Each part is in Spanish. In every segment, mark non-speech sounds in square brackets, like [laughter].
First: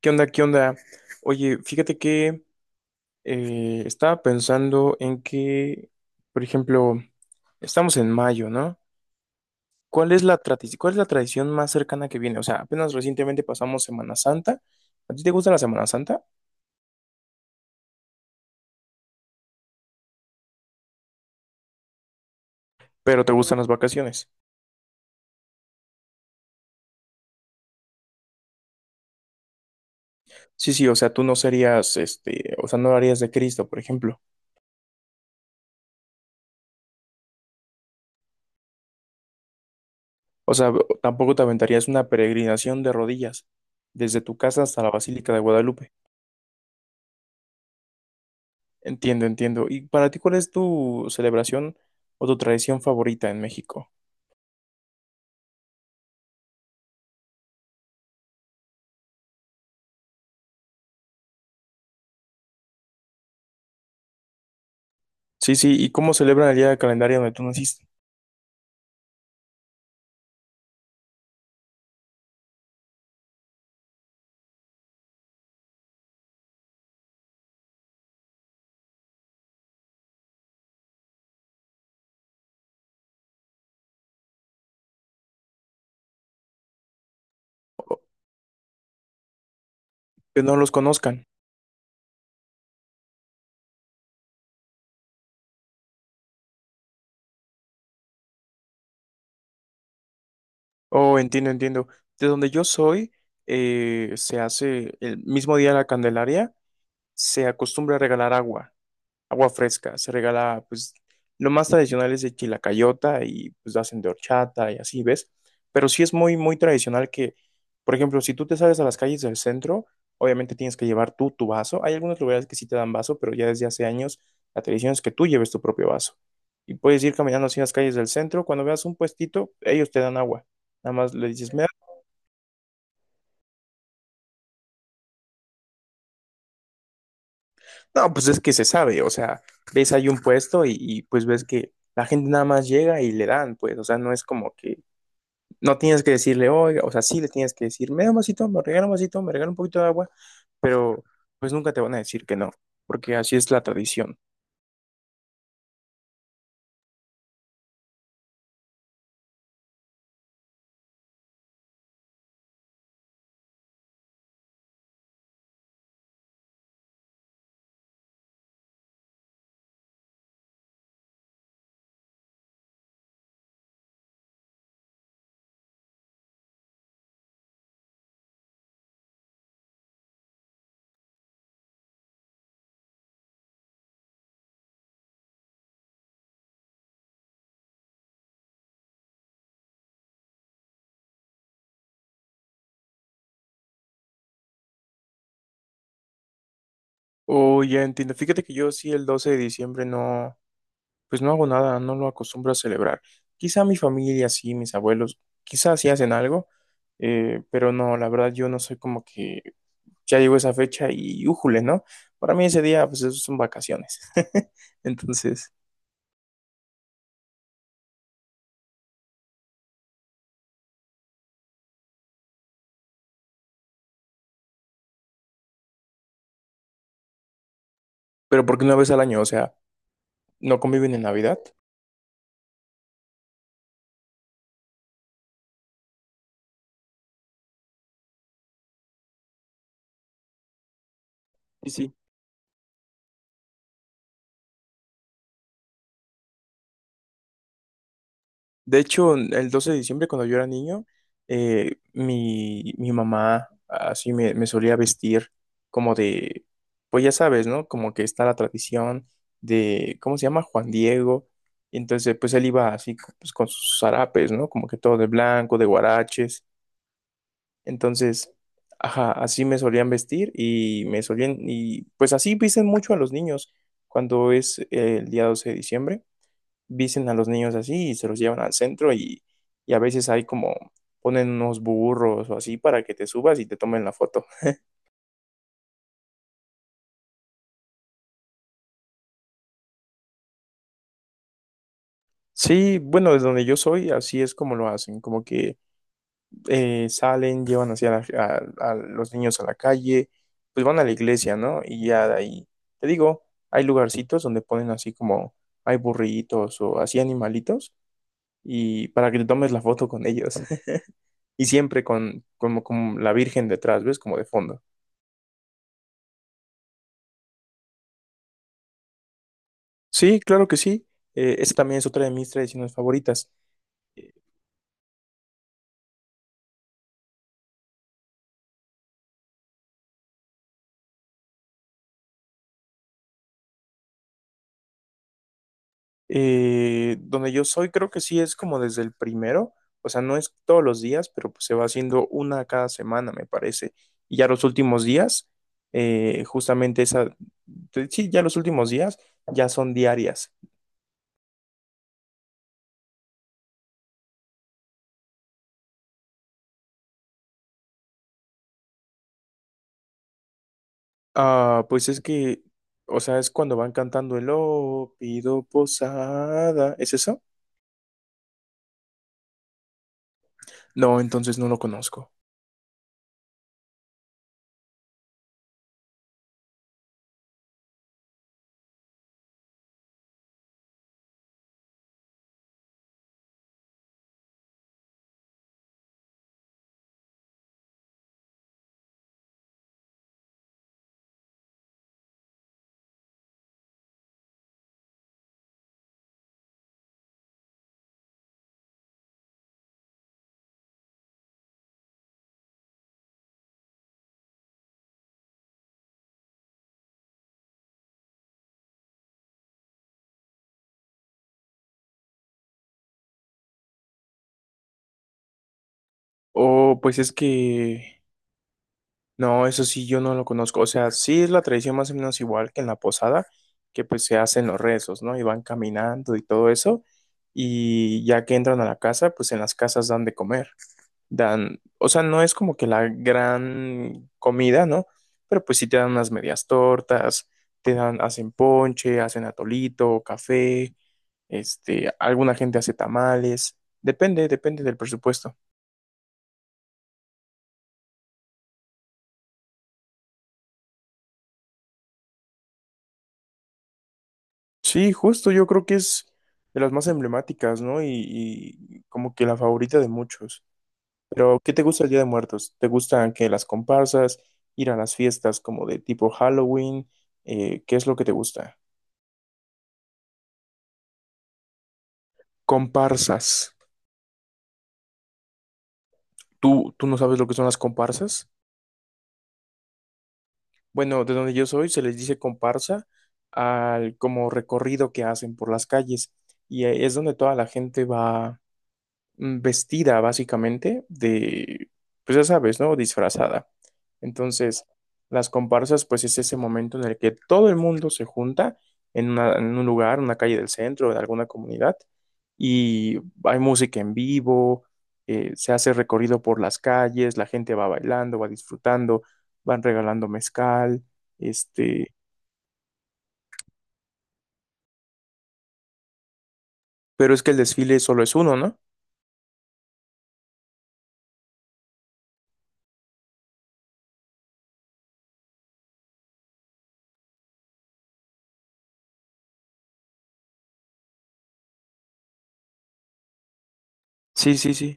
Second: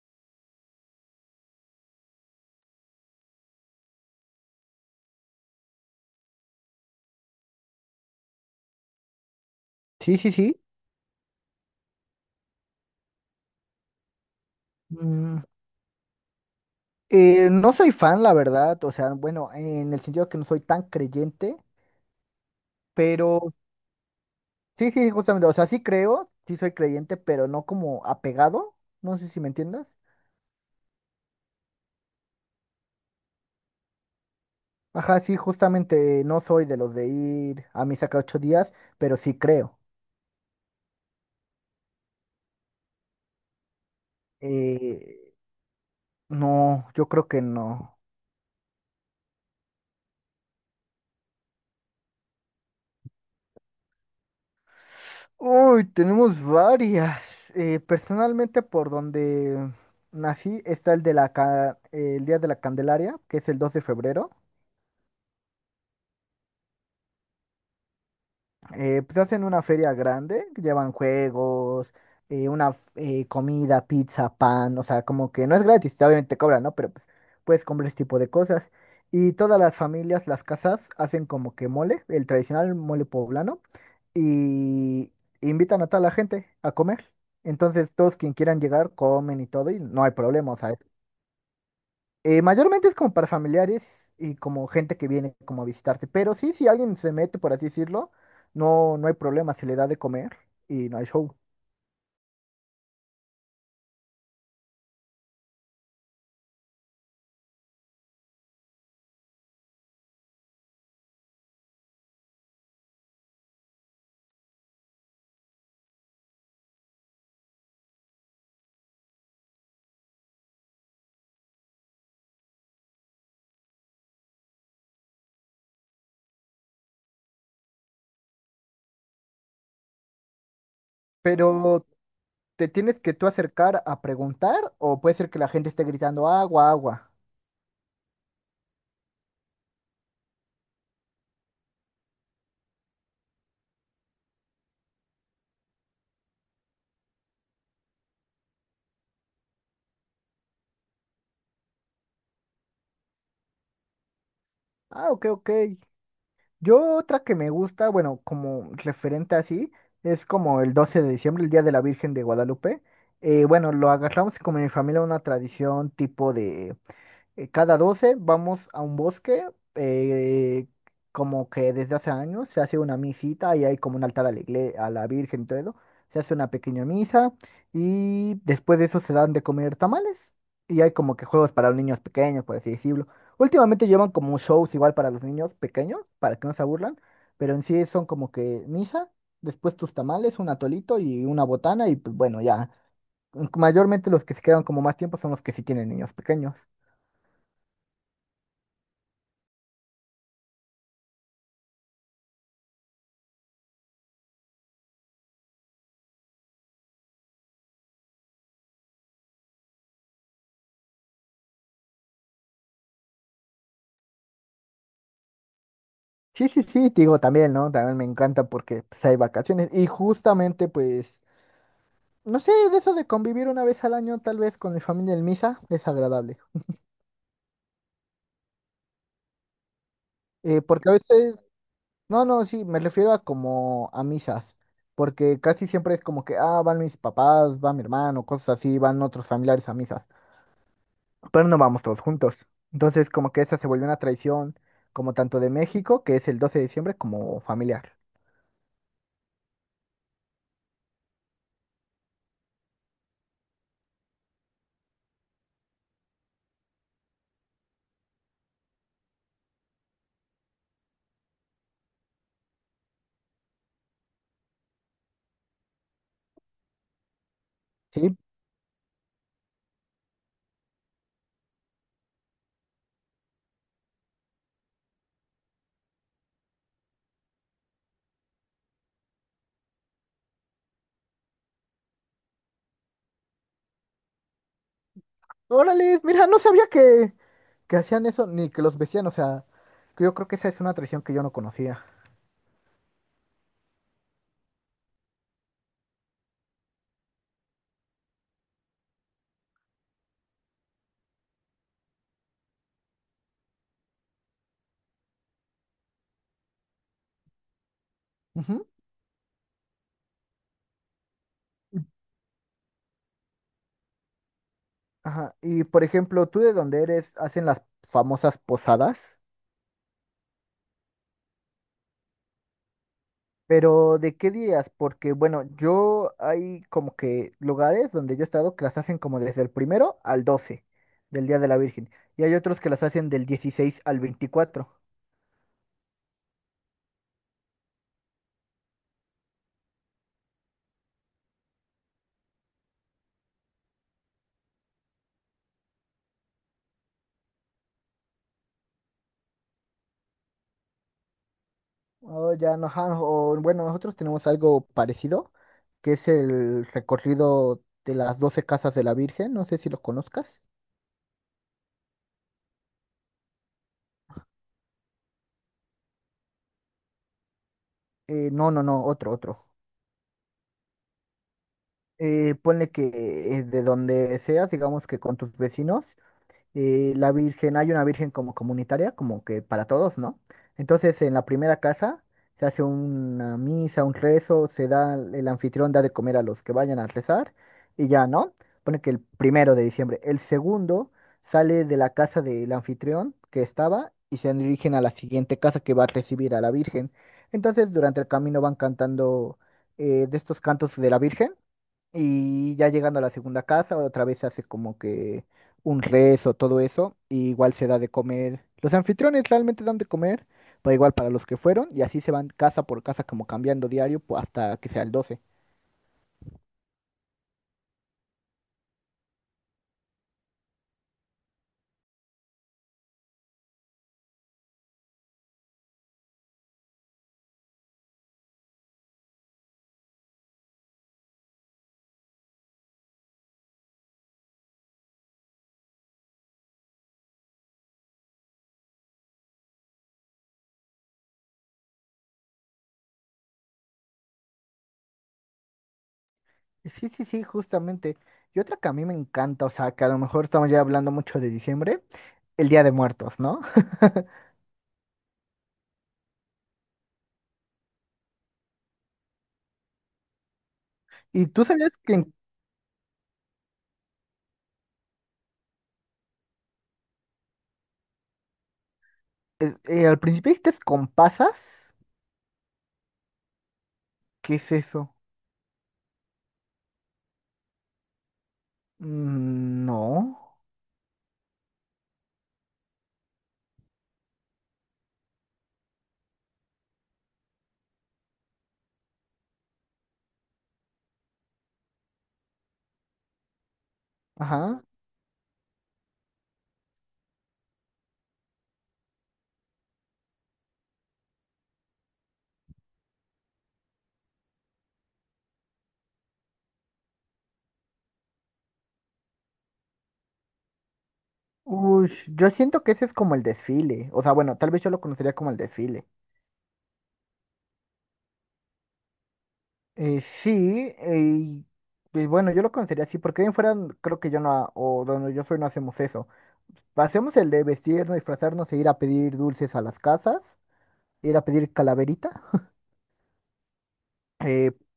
¿Qué onda? ¿Qué onda? Oye, fíjate que estaba pensando en que, por ejemplo, estamos en mayo, ¿no? ¿Cuál Sí, es sí, la sí. tradición, cuál es la tradición más cercana que viene? O sea, apenas recientemente pasamos Semana Santa. ¿A ti te Mm, gusta la Semana Santa? no soy fan, la verdad. O sea, bueno, en el sentido que no soy tan creyente, Pero te pero gustan las vacaciones. sí, sí, justamente. O sea, sí creo, sí soy creyente, pero no como apegado. No sé si me entiendas. Sí, sí, o sea, tú no serías, este, o sea, no harías de Cristo, por ejemplo. Ajá, sí, justamente no soy de los de ir a misa cada ocho días, pero sí creo. O sea, tampoco te aventarías una peregrinación de rodillas desde tu casa hasta la Basílica Eh, de Guadalupe. no, yo creo que no. Entiendo, entiendo. ¿Y para ti cuál es tu celebración o tu tradición favorita en México? Uy, tenemos varias. Personalmente, por donde nací, está el Día de la Candelaria, que es el 2 de febrero. Sí, sí, ¿y cómo celebran el día del calendario donde tú naciste? Pues hacen una feria grande, llevan juegos, una comida, pizza, pan, o sea, como que no es gratis, obviamente cobran, ¿no? Pero pues puedes comprar ese tipo de cosas. Y todas las familias, las casas, hacen como que mole, el tradicional mole poblano, y invitan a toda la gente a comer. Entonces, O- todos quien quieran llegar comen y todo, y no hay Que problema, no o los sea, conozcan. Mayormente es como para familiares y como gente que viene como a visitarte. Pero sí, si alguien se mete, por así decirlo, no, no hay problema, se le da de comer y no hay Oh, show. entiendo, entiendo. De donde yo soy, se hace el mismo día de la Candelaria, se acostumbra a regalar agua. Agua fresca. Se regala, pues, lo más tradicional es de chilacayota y pues hacen de horchata y así, ¿ves? Pero sí es muy, muy tradicional que, por ejemplo, si tú te sales a las calles del centro, obviamente tienes que llevar tú tu vaso. Hay algunos lugares que sí te dan vaso, pero ya desde hace años la tradición es que tú lleves tu propio vaso. Y puedes ir caminando así en las calles del centro. Cuando veas un puestito, ellos te dan agua. Nada más le dices, "Me da-". Pero te tienes que tú acercar a preguntar o puede ser que la gente esté gritando agua, agua. No, pues es que se sabe, o sea, ves ahí un puesto y pues ves que la gente nada más llega y le dan, pues, o sea, no es como que no tienes que decirle, oiga, o sea, sí le tienes que decir, me da un vasito, me regala un vasito, me regala un poquito de agua, pero pues nunca te van a decir que no, porque así es la tradición. Ah, ok, ok. Yo otra que me gusta, bueno, como referente así, es como el 12 de diciembre, el Día de la Virgen de Guadalupe. Bueno, lo agarramos como en mi familia una tradición tipo de... Cada 12 vamos a un bosque, eh, como que desde hace años se hace una misita y hay como un altar a la Virgen, y todo eso. Se hace una pequeña misa y después de eso se dan de comer tamales y hay como que juegos para los niños pequeños, por así decirlo. Últimamente llevan como shows igual para los niños pequeños, para que no se aburran, pero en sí son como que misa, después tus tamales, un atolito y una botana y pues bueno, ya. Mayormente los que se quedan como más tiempo son los que sí tienen niños pequeños. Oh, ya entiendo. Fíjate que yo sí el 12 de diciembre no, pues no hago nada, no lo acostumbro a celebrar. Quizá mi familia sí, mis abuelos, quizá sí hacen algo, pero no, la verdad yo no soy como que ya llegó esa fecha y újule, ¿no? Para mí ese día, pues esos son vacaciones. [laughs] Entonces, Sí, sí, sí, te digo también, ¿no? También me encanta porque pues, hay vacaciones y justamente pues, no sé, de eso de convivir una vez al año tal vez con mi familia en misa es agradable. pero porque una vez al año, o sea, no Porque a conviven en Navidad. veces, no, no, sí, me refiero a como a misas, porque casi siempre es como que, ah, van mis papás, va mi hermano, cosas así, van otros familiares a misas, pero no Y vamos sí. todos juntos. Entonces como que esa se volvió una tradición como tanto de México, que es el 12 de diciembre, como familiar. De hecho, el 12 de diciembre, cuando yo era niño, mi mamá así me solía vestir como de, pues ya sabes, ¿no? Como que está la tradición de, ¿cómo se llama? Juan Diego. Y entonces, pues él iba así pues, con sus zarapes, ¿no? Como que todo de blanco, de guaraches. Sí, Entonces, ajá, así me solían vestir y me solían, y pues así visten mucho a los niños cuando es el día 12 de diciembre, visten a los niños así y se los llevan al centro y a veces hay como ponen unos burros o así para que te subas y te tomen la foto. órale, mira, no sabía que hacían eso ni que los vestían, o sea, que yo creo que esa es una tradición que yo no conocía. Sí, bueno, desde donde yo soy, así es como lo hacen, como que salen, llevan hacia la- a los niños a la calle, pues van a la iglesia, ¿no? Y ya de ahí, te digo, hay lugarcitos donde ponen así como, hay burritos o así animalitos, Ujú. y para que te tomes la foto con ellos, [laughs] y Y- siempre con, como, con la Virgen detrás, ¿ves? Como de fondo. Ajá, y por ejemplo, ¿tú de dónde eres? ¿Hacen las famosas posadas? Sí, claro que sí. Esa también es otra de mis tradiciones favoritas. Pero ¿de qué días? Porque bueno, yo hay como que lugares donde yo he estado que las hacen como desde el primero al 12 del Día de la Virgen. Y hay otros que las hacen del 16 al veinticuatro. Donde yo soy, creo que sí es como desde el primero, o sea, no es todos los días, pero pues se va haciendo una cada semana, me parece. Y ya los últimos días, justamente esa, te- sí, ya los últimos días ya son diarias. Oh, ya no, ajá, o, bueno, nosotros tenemos algo parecido, que es el recorrido de las 12 casas de la Virgen. No sé si los conozcas. Ah, pues es que, o sea, es cuando van cantando el oh, pido posada, ¿es eso? No, no, no, otro, otro. No, entonces no lo conozco. Ponle que de donde seas, digamos que con tus vecinos. La virgen, hay una virgen como comunitaria, como que para todos, ¿no? Entonces en la primera casa se hace una misa, un rezo, se da, el anfitrión da de comer a los que vayan a rezar y ya, ¿no? Pone que el primero de diciembre. El segundo sale de la casa del anfitrión que estaba y se dirigen a la siguiente casa que va a recibir a la virgen. Entonces durante el camino van cantando de estos cantos de la virgen. Y ya llegando a la segunda casa, otra vez se hace como que un rezo, todo eso, y igual se da de comer. Los anfitriones realmente dan de comer, pero igual para los que fueron. Y así se van casa por casa, como cambiando diario, hasta que sea el doce. O pues es que no, eso sí, yo no lo conozco. O sea, sí es la tradición más o menos igual que en la posada, que pues se hacen los rezos, ¿no? Y van caminando y todo eso. Y ya que entran a la casa, pues en las casas dan de comer. Dan, o sea, no es como que la gran comida, ¿no? Pero pues sí te dan unas medias tortas, te dan, hacen ponche, hacen atolito, café, este, alguna gente hace tamales. Depende, depende del presupuesto. Sí, sí, sí, justamente. Y otra que a mí me encanta, o sea, que a lo mejor estamos ya hablando mucho de diciembre, el Día de Muertos, ¿no? [laughs] Sí, justo yo creo que es de las más emblemáticas, ¿no? Y como que la favorita de muchos. ¿Y Pero, tú ¿qué te sabías gusta el que Día de Muertos? ¿Te gustan que las comparsas, ir a las fiestas como de tipo Halloween? ¿Qué es lo que te gusta? Al principio dijiste con pasas? Comparsas. ¿Qué es eso? ¿Tú, tú no sabes lo que son las comparsas? Mm, no. Bueno, de donde yo soy se les dice comparsa al como recorrido que hacen por las calles y es donde toda la gente va vestida básicamente de, pues ya sabes, ¿no? Disfrazada. Ajá. Entonces, las comparsas, pues es ese momento en el que todo el mundo se junta en, una- en un lugar, una calle del centro, en alguna comunidad, y hay música en vivo, se hace recorrido por las calles, la gente va bailando, va disfrutando, van regalando mezcal, Uy, este, yo siento que ese es como el desfile. O sea, bueno, tal vez yo lo conocería como el desfile. pero es que el desfile solo es uno, ¿no? Sí, pues bueno, yo lo conocería así, porque bien fuera, creo que yo no, o donde yo soy no hacemos eso. Hacemos el de vestirnos, disfrazarnos e ir a pedir dulces a las casas, ir a pedir calaverita. Sí, eh, sí, sí.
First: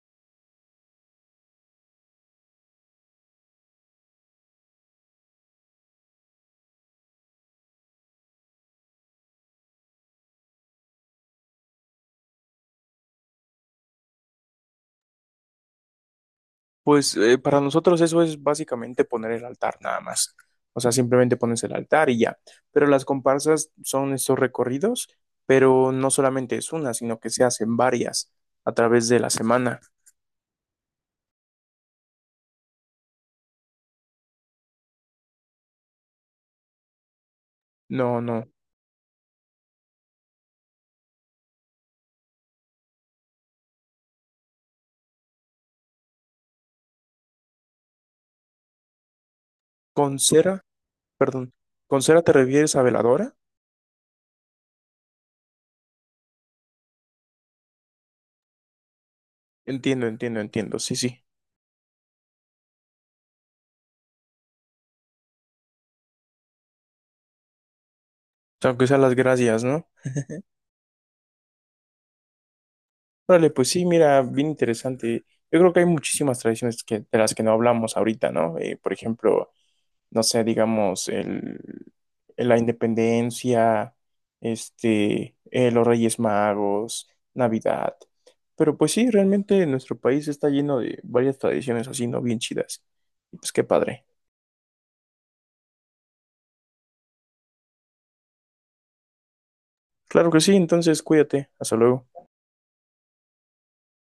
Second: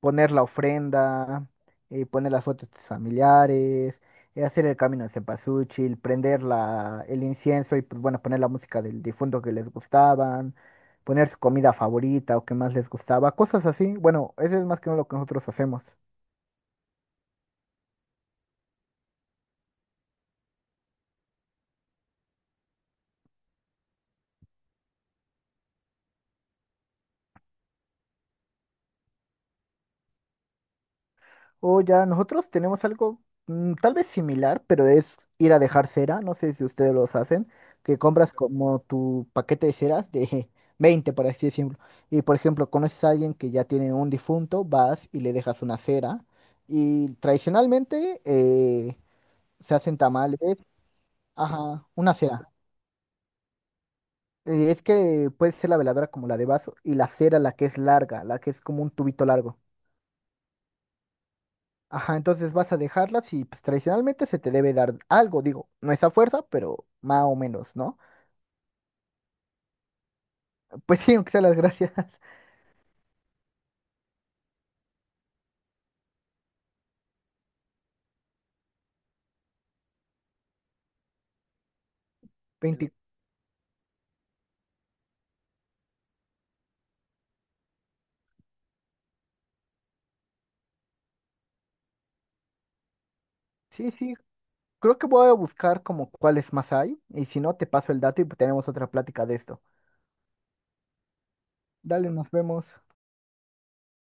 poner la ofrenda, poner las fotos de tus familiares, hacer el camino de cempasúchil, prender el incienso y pues bueno, poner la música del difunto que les gustaban, poner su comida favorita o que más les gustaba, cosas así. Bueno, eso es más que nada lo que nosotros hacemos. Pues para nosotros eso es básicamente poner el altar nada más. O sea, simplemente pones el altar y ya. Pero las comparsas son estos recorridos, pero no solamente es una, sino que se hacen varias a través de la semana. O ya, nosotros tenemos algo tal vez similar, pero es ir a dejar cera. No sé si ustedes los hacen, que No, compras no. como tu paquete de ceras de [laughs] 20, por así decirlo. Y por ejemplo, conoces a alguien que ya tiene un difunto, vas y le dejas una cera. Y tradicionalmente se hacen Con tamales, cera, perdón. ajá, ¿Con una cera te cera. refieres a veladora? Es que puede ser la veladora como la de vaso y la cera la que es larga, la que es como un tubito largo. Entiendo, entiendo, entiendo. Sí, sí. Ajá, entonces vas a dejarlas y pues tradicionalmente se te debe dar algo, digo, no es a fuerza, pero más o menos, ¿no? [laughs] Aunque sean las gracias, ¿no? Pues sí, aunque sea las gracias. [laughs] Vale, pues sí, mira, bien interesante. Yo creo que hay muchísimas tradiciones que, de las que no hablamos ahorita, ¿no? Por ejemplo, no sé, digamos, el, la 20. independencia, este, los Reyes Magos, Navidad. Pero pues sí, realmente nuestro país está lleno de varias tradiciones así, ¿no? Bien chidas. Y pues qué Sí, padre. sí, creo que voy a buscar como cuáles más hay y si no, te paso el dato y tenemos otra plática de esto. Claro que sí, entonces cuídate. Hasta luego. Dale, nos vemos.